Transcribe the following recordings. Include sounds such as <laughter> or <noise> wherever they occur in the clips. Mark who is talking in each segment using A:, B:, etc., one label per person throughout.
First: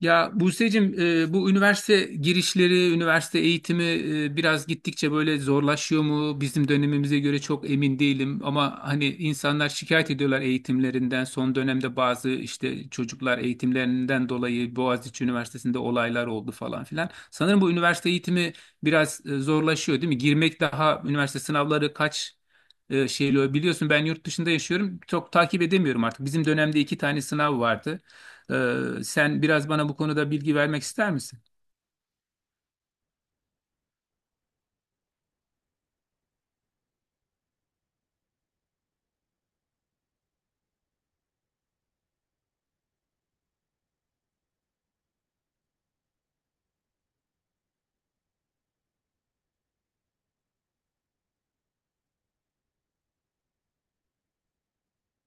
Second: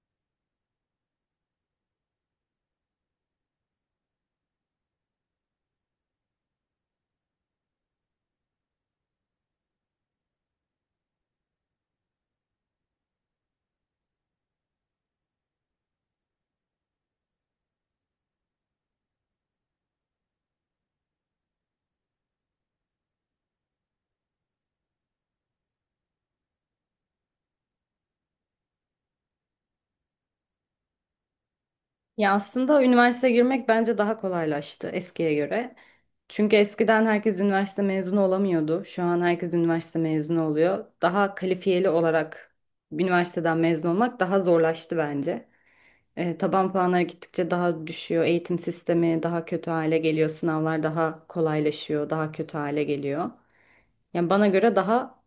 A: Ya Buse'cim bu üniversite girişleri, üniversite eğitimi biraz gittikçe böyle zorlaşıyor mu? Bizim dönemimize göre çok emin değilim ama hani insanlar şikayet ediyorlar eğitimlerinden. Son dönemde bazı işte çocuklar eğitimlerinden dolayı Boğaziçi Üniversitesi'nde olaylar oldu falan filan. Sanırım bu üniversite eğitimi biraz zorlaşıyor değil mi? Girmek daha üniversite sınavları kaç. Şeyle biliyorsun, ben yurt dışında yaşıyorum. Çok takip edemiyorum artık. Bizim dönemde iki tane sınav vardı. Ee, Sen biraz bana bu konuda bilgi vermek ister misin?
B: Ya aslında üniversiteye girmek bence daha kolaylaştı eskiye göre. Çünkü eskiden herkes üniversite mezunu olamıyordu. Şu an herkes üniversite mezunu oluyor. Daha kalifiyeli olarak üniversiteden mezun olmak daha zorlaştı bence. Taban puanları gittikçe daha düşüyor. Eğitim sistemi daha kötü hale geliyor. Sınavlar daha kolaylaşıyor, daha kötü hale geliyor. Yani bana göre daha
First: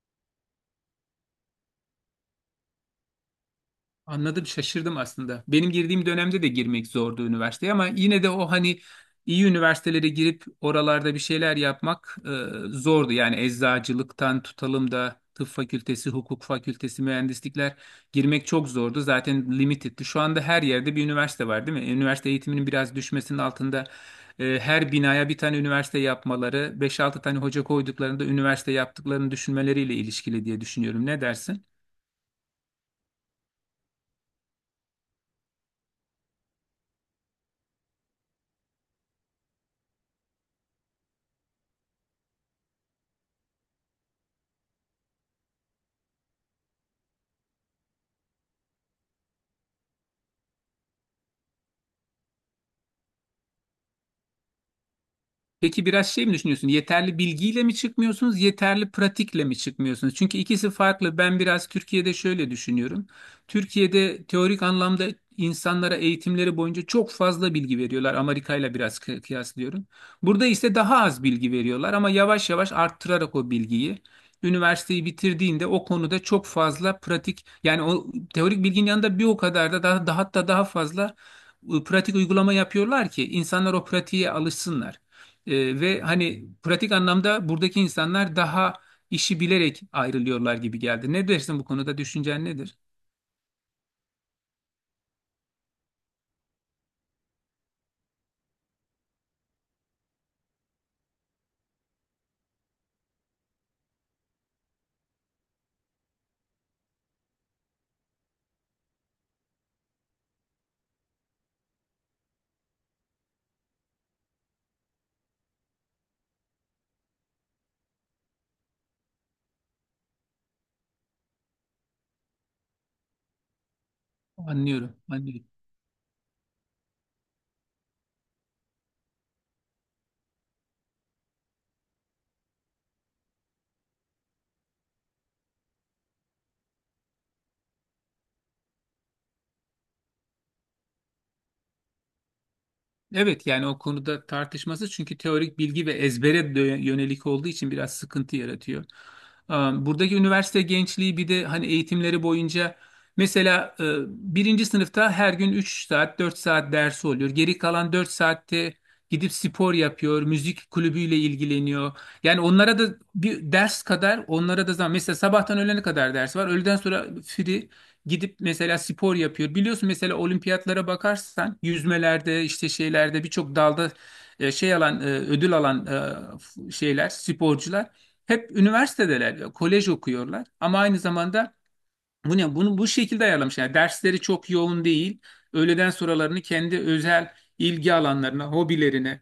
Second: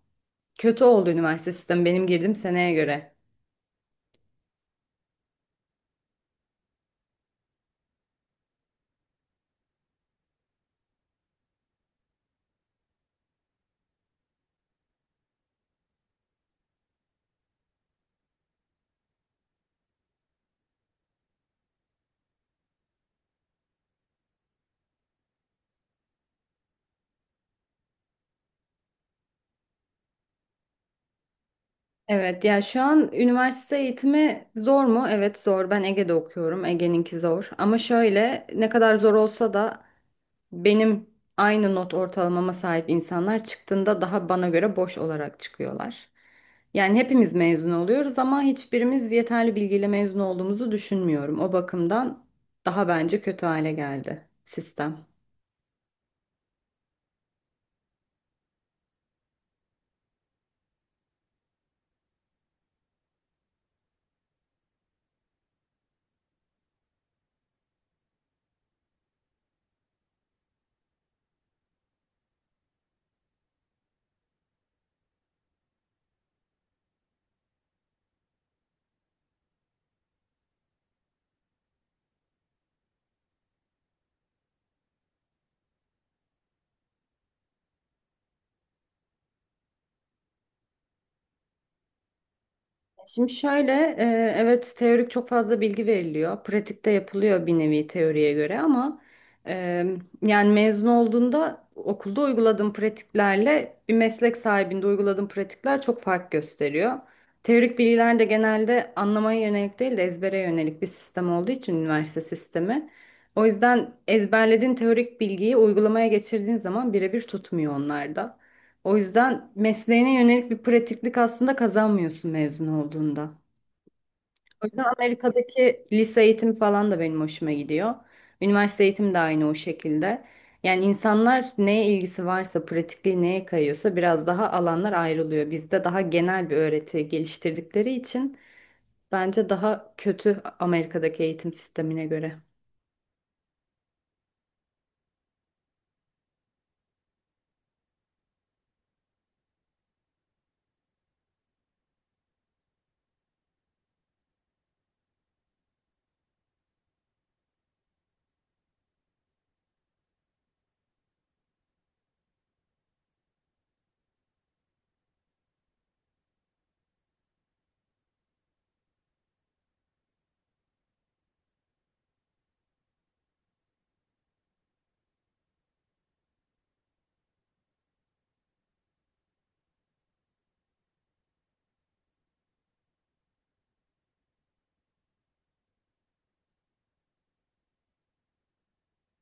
B: kötü oldu üniversite sistemi benim girdiğim seneye göre.
A: Anladım, şaşırdım aslında. Benim girdiğim dönemde de girmek zordu üniversiteye ama yine de o hani iyi üniversitelere girip oralarda bir şeyler yapmak zordu. Yani eczacılıktan tutalım da tıp fakültesi, hukuk fakültesi, mühendislikler girmek çok zordu. Zaten limited'ti. Şu anda her yerde bir üniversite var, değil mi? Üniversite eğitiminin biraz düşmesinin altında her binaya bir tane üniversite yapmaları, beş altı tane hoca koyduklarında üniversite yaptıklarını düşünmeleriyle ilişkili diye düşünüyorum. Ne dersin?
B: Evet ya, şu an üniversite eğitimi zor mu? Evet zor. Ben Ege'de okuyorum. Ege'ninki zor. Ama şöyle, ne kadar zor olsa da benim aynı not ortalamama sahip insanlar çıktığında daha bana göre boş olarak çıkıyorlar. Yani hepimiz mezun oluyoruz ama hiçbirimiz yeterli bilgiyle mezun olduğumuzu düşünmüyorum. O bakımdan daha bence kötü hale geldi sistem.
A: Peki biraz şey mi düşünüyorsun? Yeterli bilgiyle mi çıkmıyorsunuz, yeterli pratikle mi çıkmıyorsunuz? Çünkü ikisi farklı. Ben biraz Türkiye'de şöyle düşünüyorum. Türkiye'de teorik anlamda insanlara eğitimleri boyunca çok fazla bilgi veriyorlar. Amerika ile biraz kıyaslıyorum. Burada ise daha az bilgi veriyorlar ama yavaş yavaş arttırarak o bilgiyi. Üniversiteyi bitirdiğinde o konuda çok fazla pratik yani o teorik bilginin yanında bir o kadar da daha hatta daha fazla pratik uygulama yapıyorlar ki insanlar o pratiğe alışsınlar. Ve hani pratik anlamda buradaki insanlar daha işi bilerek ayrılıyorlar gibi geldi. Ne dersin bu konuda? Düşüncen nedir?
B: Şimdi şöyle, evet teorik çok fazla bilgi veriliyor. Pratikte yapılıyor bir nevi teoriye göre ama e, yani mezun olduğunda okulda uyguladığım pratiklerle bir meslek sahibinde uyguladığım pratikler çok fark gösteriyor. Teorik bilgiler de genelde anlamaya yönelik değil de ezbere yönelik bir sistem olduğu için üniversite sistemi. O yüzden ezberlediğin teorik bilgiyi uygulamaya geçirdiğin zaman birebir tutmuyor onlarda. O yüzden mesleğine yönelik bir pratiklik aslında kazanmıyorsun mezun olduğunda. O yüzden
A: Anlıyorum, anlıyorum.
B: Amerika'daki lise eğitimi falan da benim hoşuma gidiyor. Üniversite eğitimi de aynı o şekilde. Yani insanlar neye ilgisi varsa, pratikliği neye kayıyorsa biraz daha alanlar ayrılıyor. Bizde daha genel bir öğreti geliştirdikleri için bence daha kötü Amerika'daki eğitim sistemine göre.
A: Evet, yani o konuda tartışması çünkü teorik bilgi ve ezbere yönelik olduğu için biraz sıkıntı yaratıyor. Buradaki üniversite gençliği bir de hani eğitimleri boyunca mesela birinci sınıfta her gün 3 saat 4 saat dersi oluyor. Geri kalan 4 saatte gidip spor yapıyor, müzik kulübüyle ilgileniyor. Yani onlara da bir ders kadar onlara da zaman, mesela sabahtan öğlene kadar ders var. Öğleden sonra free. Gidip mesela spor yapıyor. Biliyorsun, mesela olimpiyatlara bakarsan yüzmelerde işte şeylerde birçok dalda şey alan ödül alan şeyler sporcular hep üniversitedeler, kolej okuyorlar ama aynı zamanda bu ne bunu bu şekilde ayarlamış. Yani dersleri çok yoğun değil. Öğleden sonralarını kendi özel ilgi alanlarına, hobilerine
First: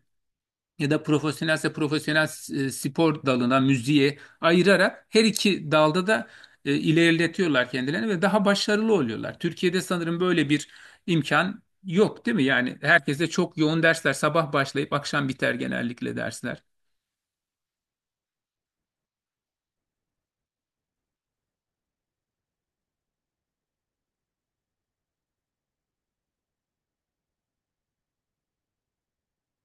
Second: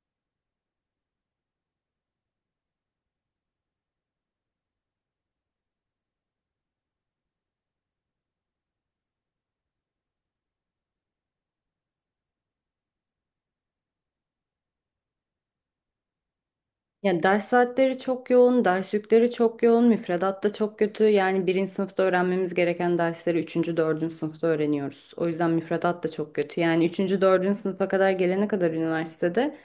A: ya da profesyonelse profesyonel spor dalına, müziğe ayırarak her iki dalda da ilerletiyorlar kendilerini ve daha başarılı oluyorlar. Türkiye'de sanırım böyle bir imkan yok, değil mi? Yani herkese çok yoğun dersler, sabah başlayıp akşam biter genellikle dersler.
B: Yani ders saatleri çok yoğun, ders yükleri çok yoğun, müfredat da çok kötü. Yani birinci sınıfta öğrenmemiz gereken dersleri üçüncü, dördüncü sınıfta öğreniyoruz. O yüzden müfredat da çok kötü. Yani üçüncü, dördüncü sınıfa kadar gelene kadar üniversitede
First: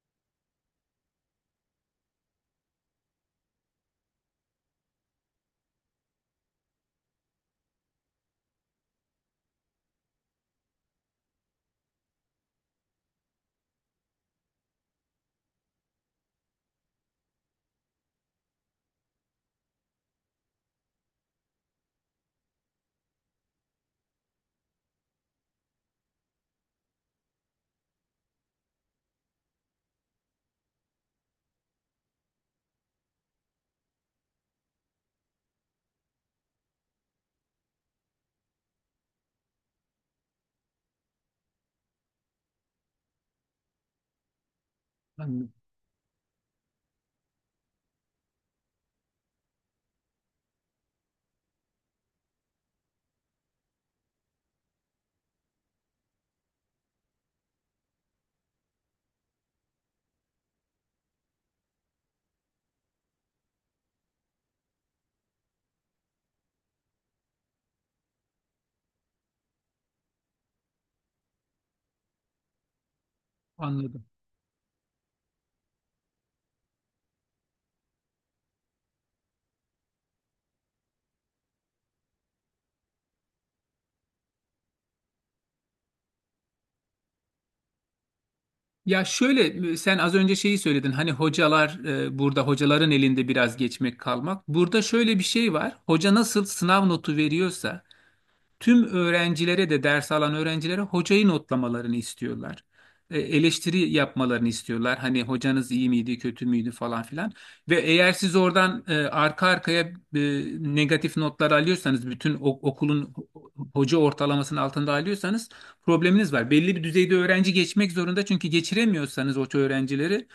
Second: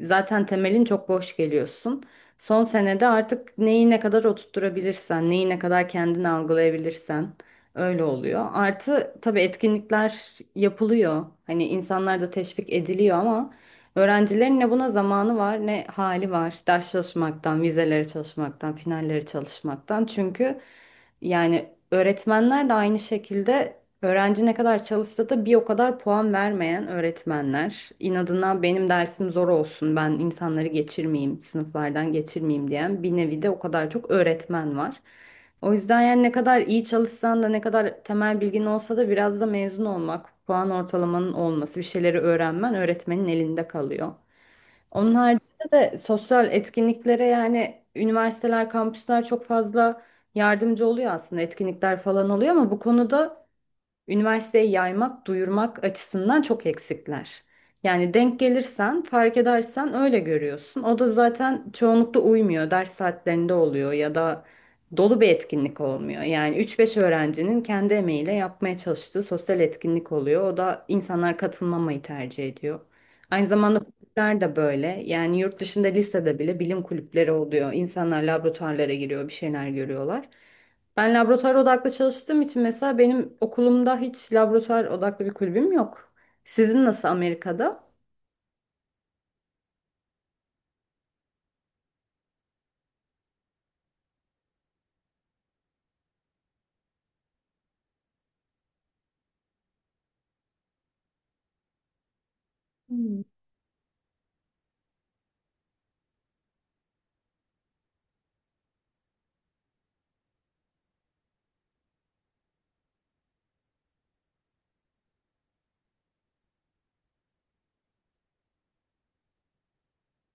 B: zaten temelin çok boş geliyorsun. Son senede artık neyi ne kadar oturtturabilirsen, neyi ne kadar kendini algılayabilirsen öyle oluyor. Artı tabii etkinlikler yapılıyor. Hani insanlar da teşvik ediliyor ama öğrencilerin ne buna zamanı var ne hali var. Ders çalışmaktan, vizelere çalışmaktan, finallere çalışmaktan. Çünkü yani öğretmenler de aynı şekilde öğrenci ne kadar çalışsa da bir o kadar puan vermeyen öğretmenler, inadına benim dersim zor olsun, ben insanları geçirmeyeyim, sınıflardan geçirmeyeyim diyen bir nevi de o kadar çok öğretmen var. O yüzden yani ne kadar iyi çalışsan da ne kadar temel bilgin olsa da biraz da mezun olmak, puan ortalamanın olması, bir şeyleri öğrenmen öğretmenin elinde kalıyor. Onun
A: Anladım.
B: haricinde de sosyal etkinliklere yani üniversiteler, kampüsler çok fazla yardımcı oluyor aslında, etkinlikler falan oluyor ama bu konuda üniversiteye yaymak, duyurmak açısından çok eksikler. Yani denk gelirsen, fark edersen öyle görüyorsun. O da zaten çoğunlukla uymuyor. Ders saatlerinde oluyor ya da dolu bir etkinlik olmuyor. Yani üç beş öğrencinin kendi emeğiyle yapmaya çalıştığı sosyal etkinlik oluyor. O da insanlar katılmamayı tercih ediyor. Aynı zamanda
A: Anladım.
B: kulüpler de böyle. Yani yurt dışında lisede bile bilim kulüpleri oluyor. İnsanlar laboratuvarlara giriyor, bir şeyler görüyorlar. Ben laboratuvar odaklı çalıştığım için mesela benim okulumda hiç laboratuvar odaklı bir kulübüm yok. Sizin nasıl Amerika'da?
A: Ya şöyle, sen az önce şeyi söyledin, hani hocalar burada hocaların elinde biraz geçmek kalmak. Burada şöyle bir şey var. Hoca nasıl sınav notu veriyorsa tüm öğrencilere de, ders alan öğrencilere, hocayı notlamalarını istiyorlar.
B: Hmm.
A: Eleştiri yapmalarını istiyorlar. Hani hocanız iyi miydi, kötü müydü falan filan. Ve eğer siz oradan arka arkaya e, negatif notlar alıyorsanız, bütün okulun hoca ortalamasının altında alıyorsanız probleminiz var. Belli bir düzeyde öğrenci geçmek zorunda çünkü geçiremiyorsanız o öğrencileri,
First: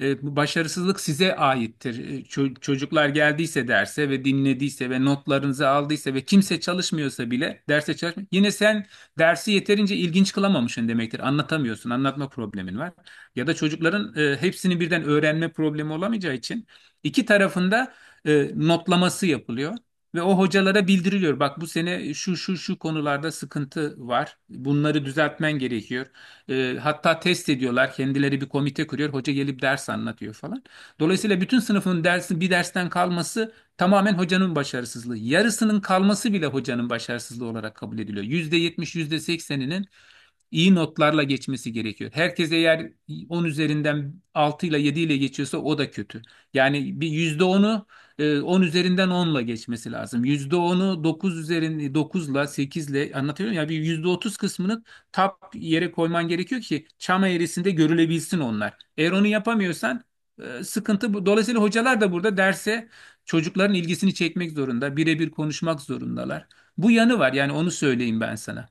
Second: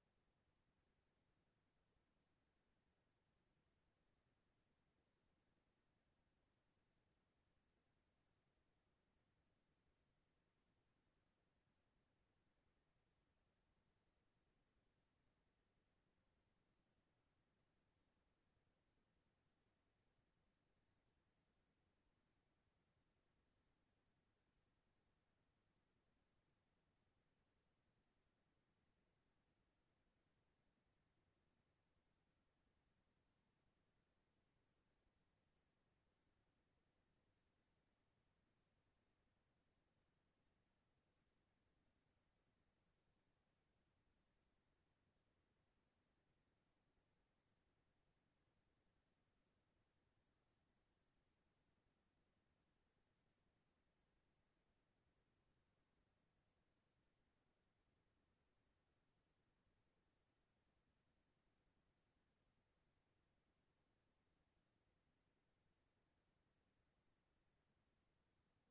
A: bu başarısızlık size aittir. Çocuklar geldiyse derse ve dinlediyse ve notlarınızı aldıysa ve kimse çalışmıyorsa bile derse çalışma, yine sen dersi yeterince ilginç kılamamışsın demektir. Anlatamıyorsun, anlatma problemin var. Ya da çocukların hepsini birden öğrenme problemi olamayacağı için iki tarafında notlaması yapılıyor. Ve o hocalara bildiriliyor: bak bu sene şu şu şu konularda sıkıntı var, bunları düzeltmen gerekiyor. Hatta test ediyorlar. Kendileri bir komite kuruyor. Hoca gelip ders anlatıyor falan. Dolayısıyla bütün sınıfın dersi, bir dersten kalması tamamen hocanın başarısızlığı. Yarısının kalması bile hocanın başarısızlığı olarak kabul ediliyor. %70, iyi notlarla geçmesi gerekiyor. Herkes eğer 10 üzerinden 6 ile 7 ile geçiyorsa o da kötü. Yani bir %10'u 10 üzerinden 10'la geçmesi lazım. %10'u 9 üzerinde 9'la 8'le, anlatıyorum ya, bir %30 kısmını tap yere koyman gerekiyor ki çam eğrisinde görülebilsin onlar. Eğer onu yapamıyorsan sıkıntı bu. Dolayısıyla hocalar da burada derse çocukların ilgisini çekmek zorunda, birebir konuşmak zorundalar. Bu yanı var, yani onu söyleyeyim ben sana.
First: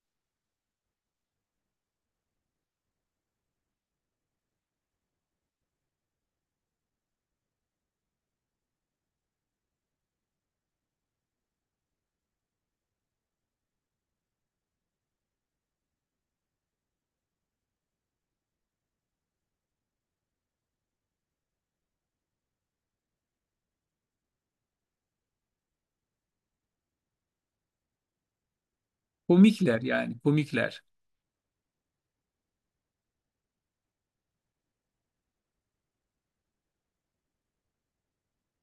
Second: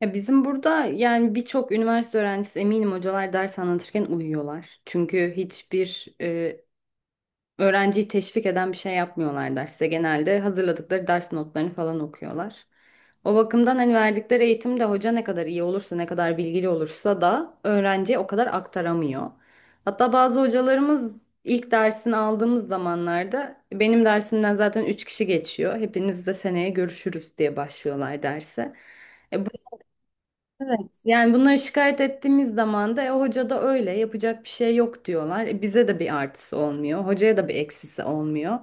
B: Ya bizim burada yani birçok üniversite öğrencisi, eminim hocalar ders anlatırken uyuyorlar. Çünkü hiçbir öğrenciyi teşvik eden bir şey yapmıyorlar derste. Genelde hazırladıkları ders notlarını falan okuyorlar. O bakımdan hani verdikleri eğitimde hoca ne kadar iyi olursa, ne kadar bilgili olursa da öğrenciye o kadar aktaramıyor. Hatta bazı hocalarımız ilk dersini aldığımız zamanlarda, benim dersimden zaten 3 kişi geçiyor, hepinizle seneye görüşürüz diye başlıyorlar derse. E,
A: Komikler yani,
B: Evet,
A: komikler.
B: yani bunları şikayet ettiğimiz zaman da hoca da öyle, yapacak bir şey yok diyorlar. Bize de bir artısı olmuyor, hocaya da bir eksisi olmuyor.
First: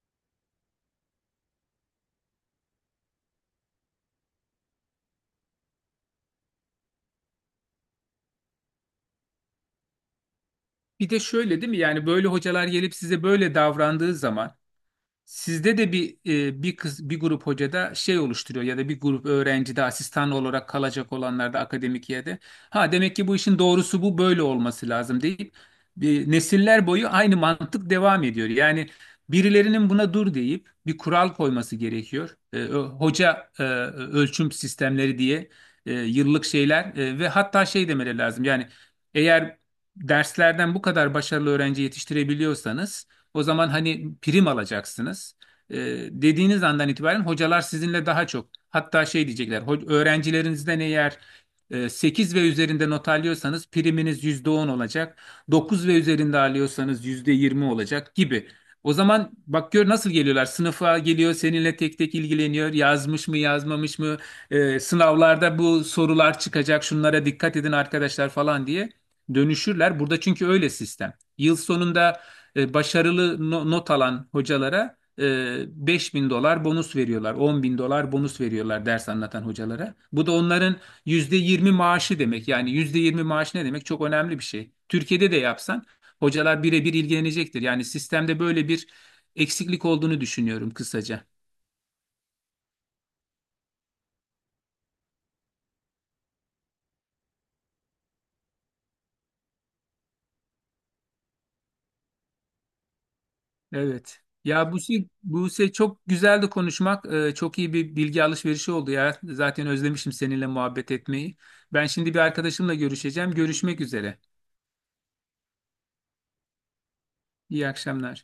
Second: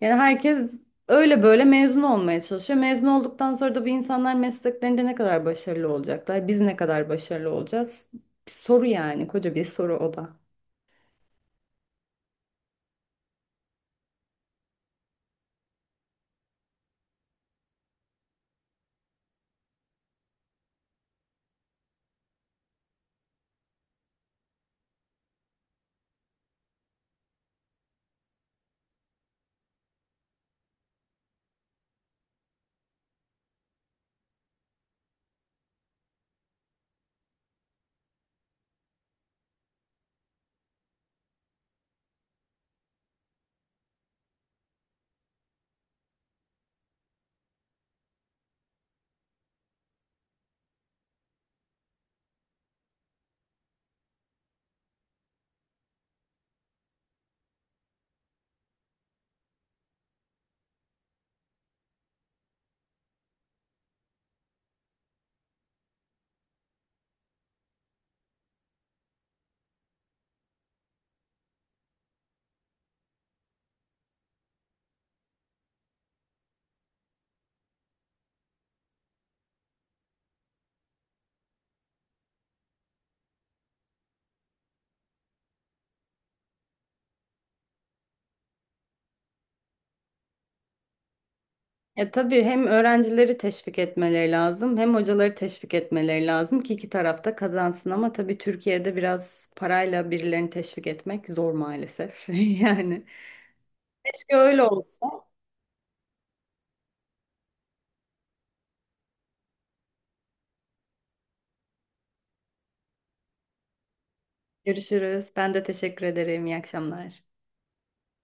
B: Yani herkes öyle böyle mezun olmaya çalışıyor. Mezun olduktan sonra da bu insanlar mesleklerinde ne kadar başarılı olacaklar, biz ne kadar başarılı olacağız? Bir soru yani, koca bir soru o da.
A: Bir de şöyle değil mi? Yani böyle hocalar gelip size böyle davrandığı zaman sizde de bir, bir kız bir grup hoca da şey oluşturuyor ya da bir grup öğrenci de, asistan olarak kalacak olanlar da akademik yerde, ha demek ki bu işin doğrusu bu, böyle olması lazım deyip bir nesiller boyu aynı mantık devam ediyor. Yani birilerinin buna dur deyip bir kural koyması gerekiyor. Hoca ölçüm sistemleri diye yıllık şeyler ve hatta şey demeleri lazım. Yani eğer derslerden bu kadar başarılı öğrenci yetiştirebiliyorsanız, o zaman hani prim alacaksınız. E, Dediğiniz andan itibaren hocalar sizinle daha çok, hatta şey diyecekler: Öğrencilerinizden eğer 8 ve üzerinde not alıyorsanız priminiz %10 olacak, 9 ve üzerinde alıyorsanız %20 olacak" gibi. O zaman bak gör nasıl geliyorlar. Sınıfa geliyor, seninle tek tek ilgileniyor. Yazmış mı, yazmamış mı? Sınavlarda bu sorular çıkacak, şunlara dikkat edin arkadaşlar falan diye dönüşürler. Burada çünkü öyle sistem. Yıl sonunda başarılı not alan hocalara 5.000 dolar bonus veriyorlar. 10 bin dolar bonus veriyorlar ders anlatan hocalara. Bu da onların %20 maaşı demek. Yani %20 maaş ne demek? Çok önemli bir şey. Türkiye'de de yapsan hocalar birebir ilgilenecektir. Yani sistemde böyle bir eksiklik olduğunu düşünüyorum kısaca.
B: Ya tabii hem öğrencileri teşvik etmeleri lazım, hem hocaları teşvik etmeleri lazım ki iki tarafta kazansın ama tabii Türkiye'de biraz parayla birilerini teşvik etmek zor maalesef. <laughs> Yani
A: Evet.
B: keşke öyle
A: Ya Buse.
B: olsa.
A: Çok güzeldi konuşmak. Çok iyi bir bilgi alışverişi oldu ya. Zaten özlemişim seninle muhabbet etmeyi. Ben şimdi bir arkadaşımla görüşeceğim. Görüşmek üzere.
B: Görüşürüz. Ben de teşekkür ederim. İyi akşamlar.
A: İyi akşamlar.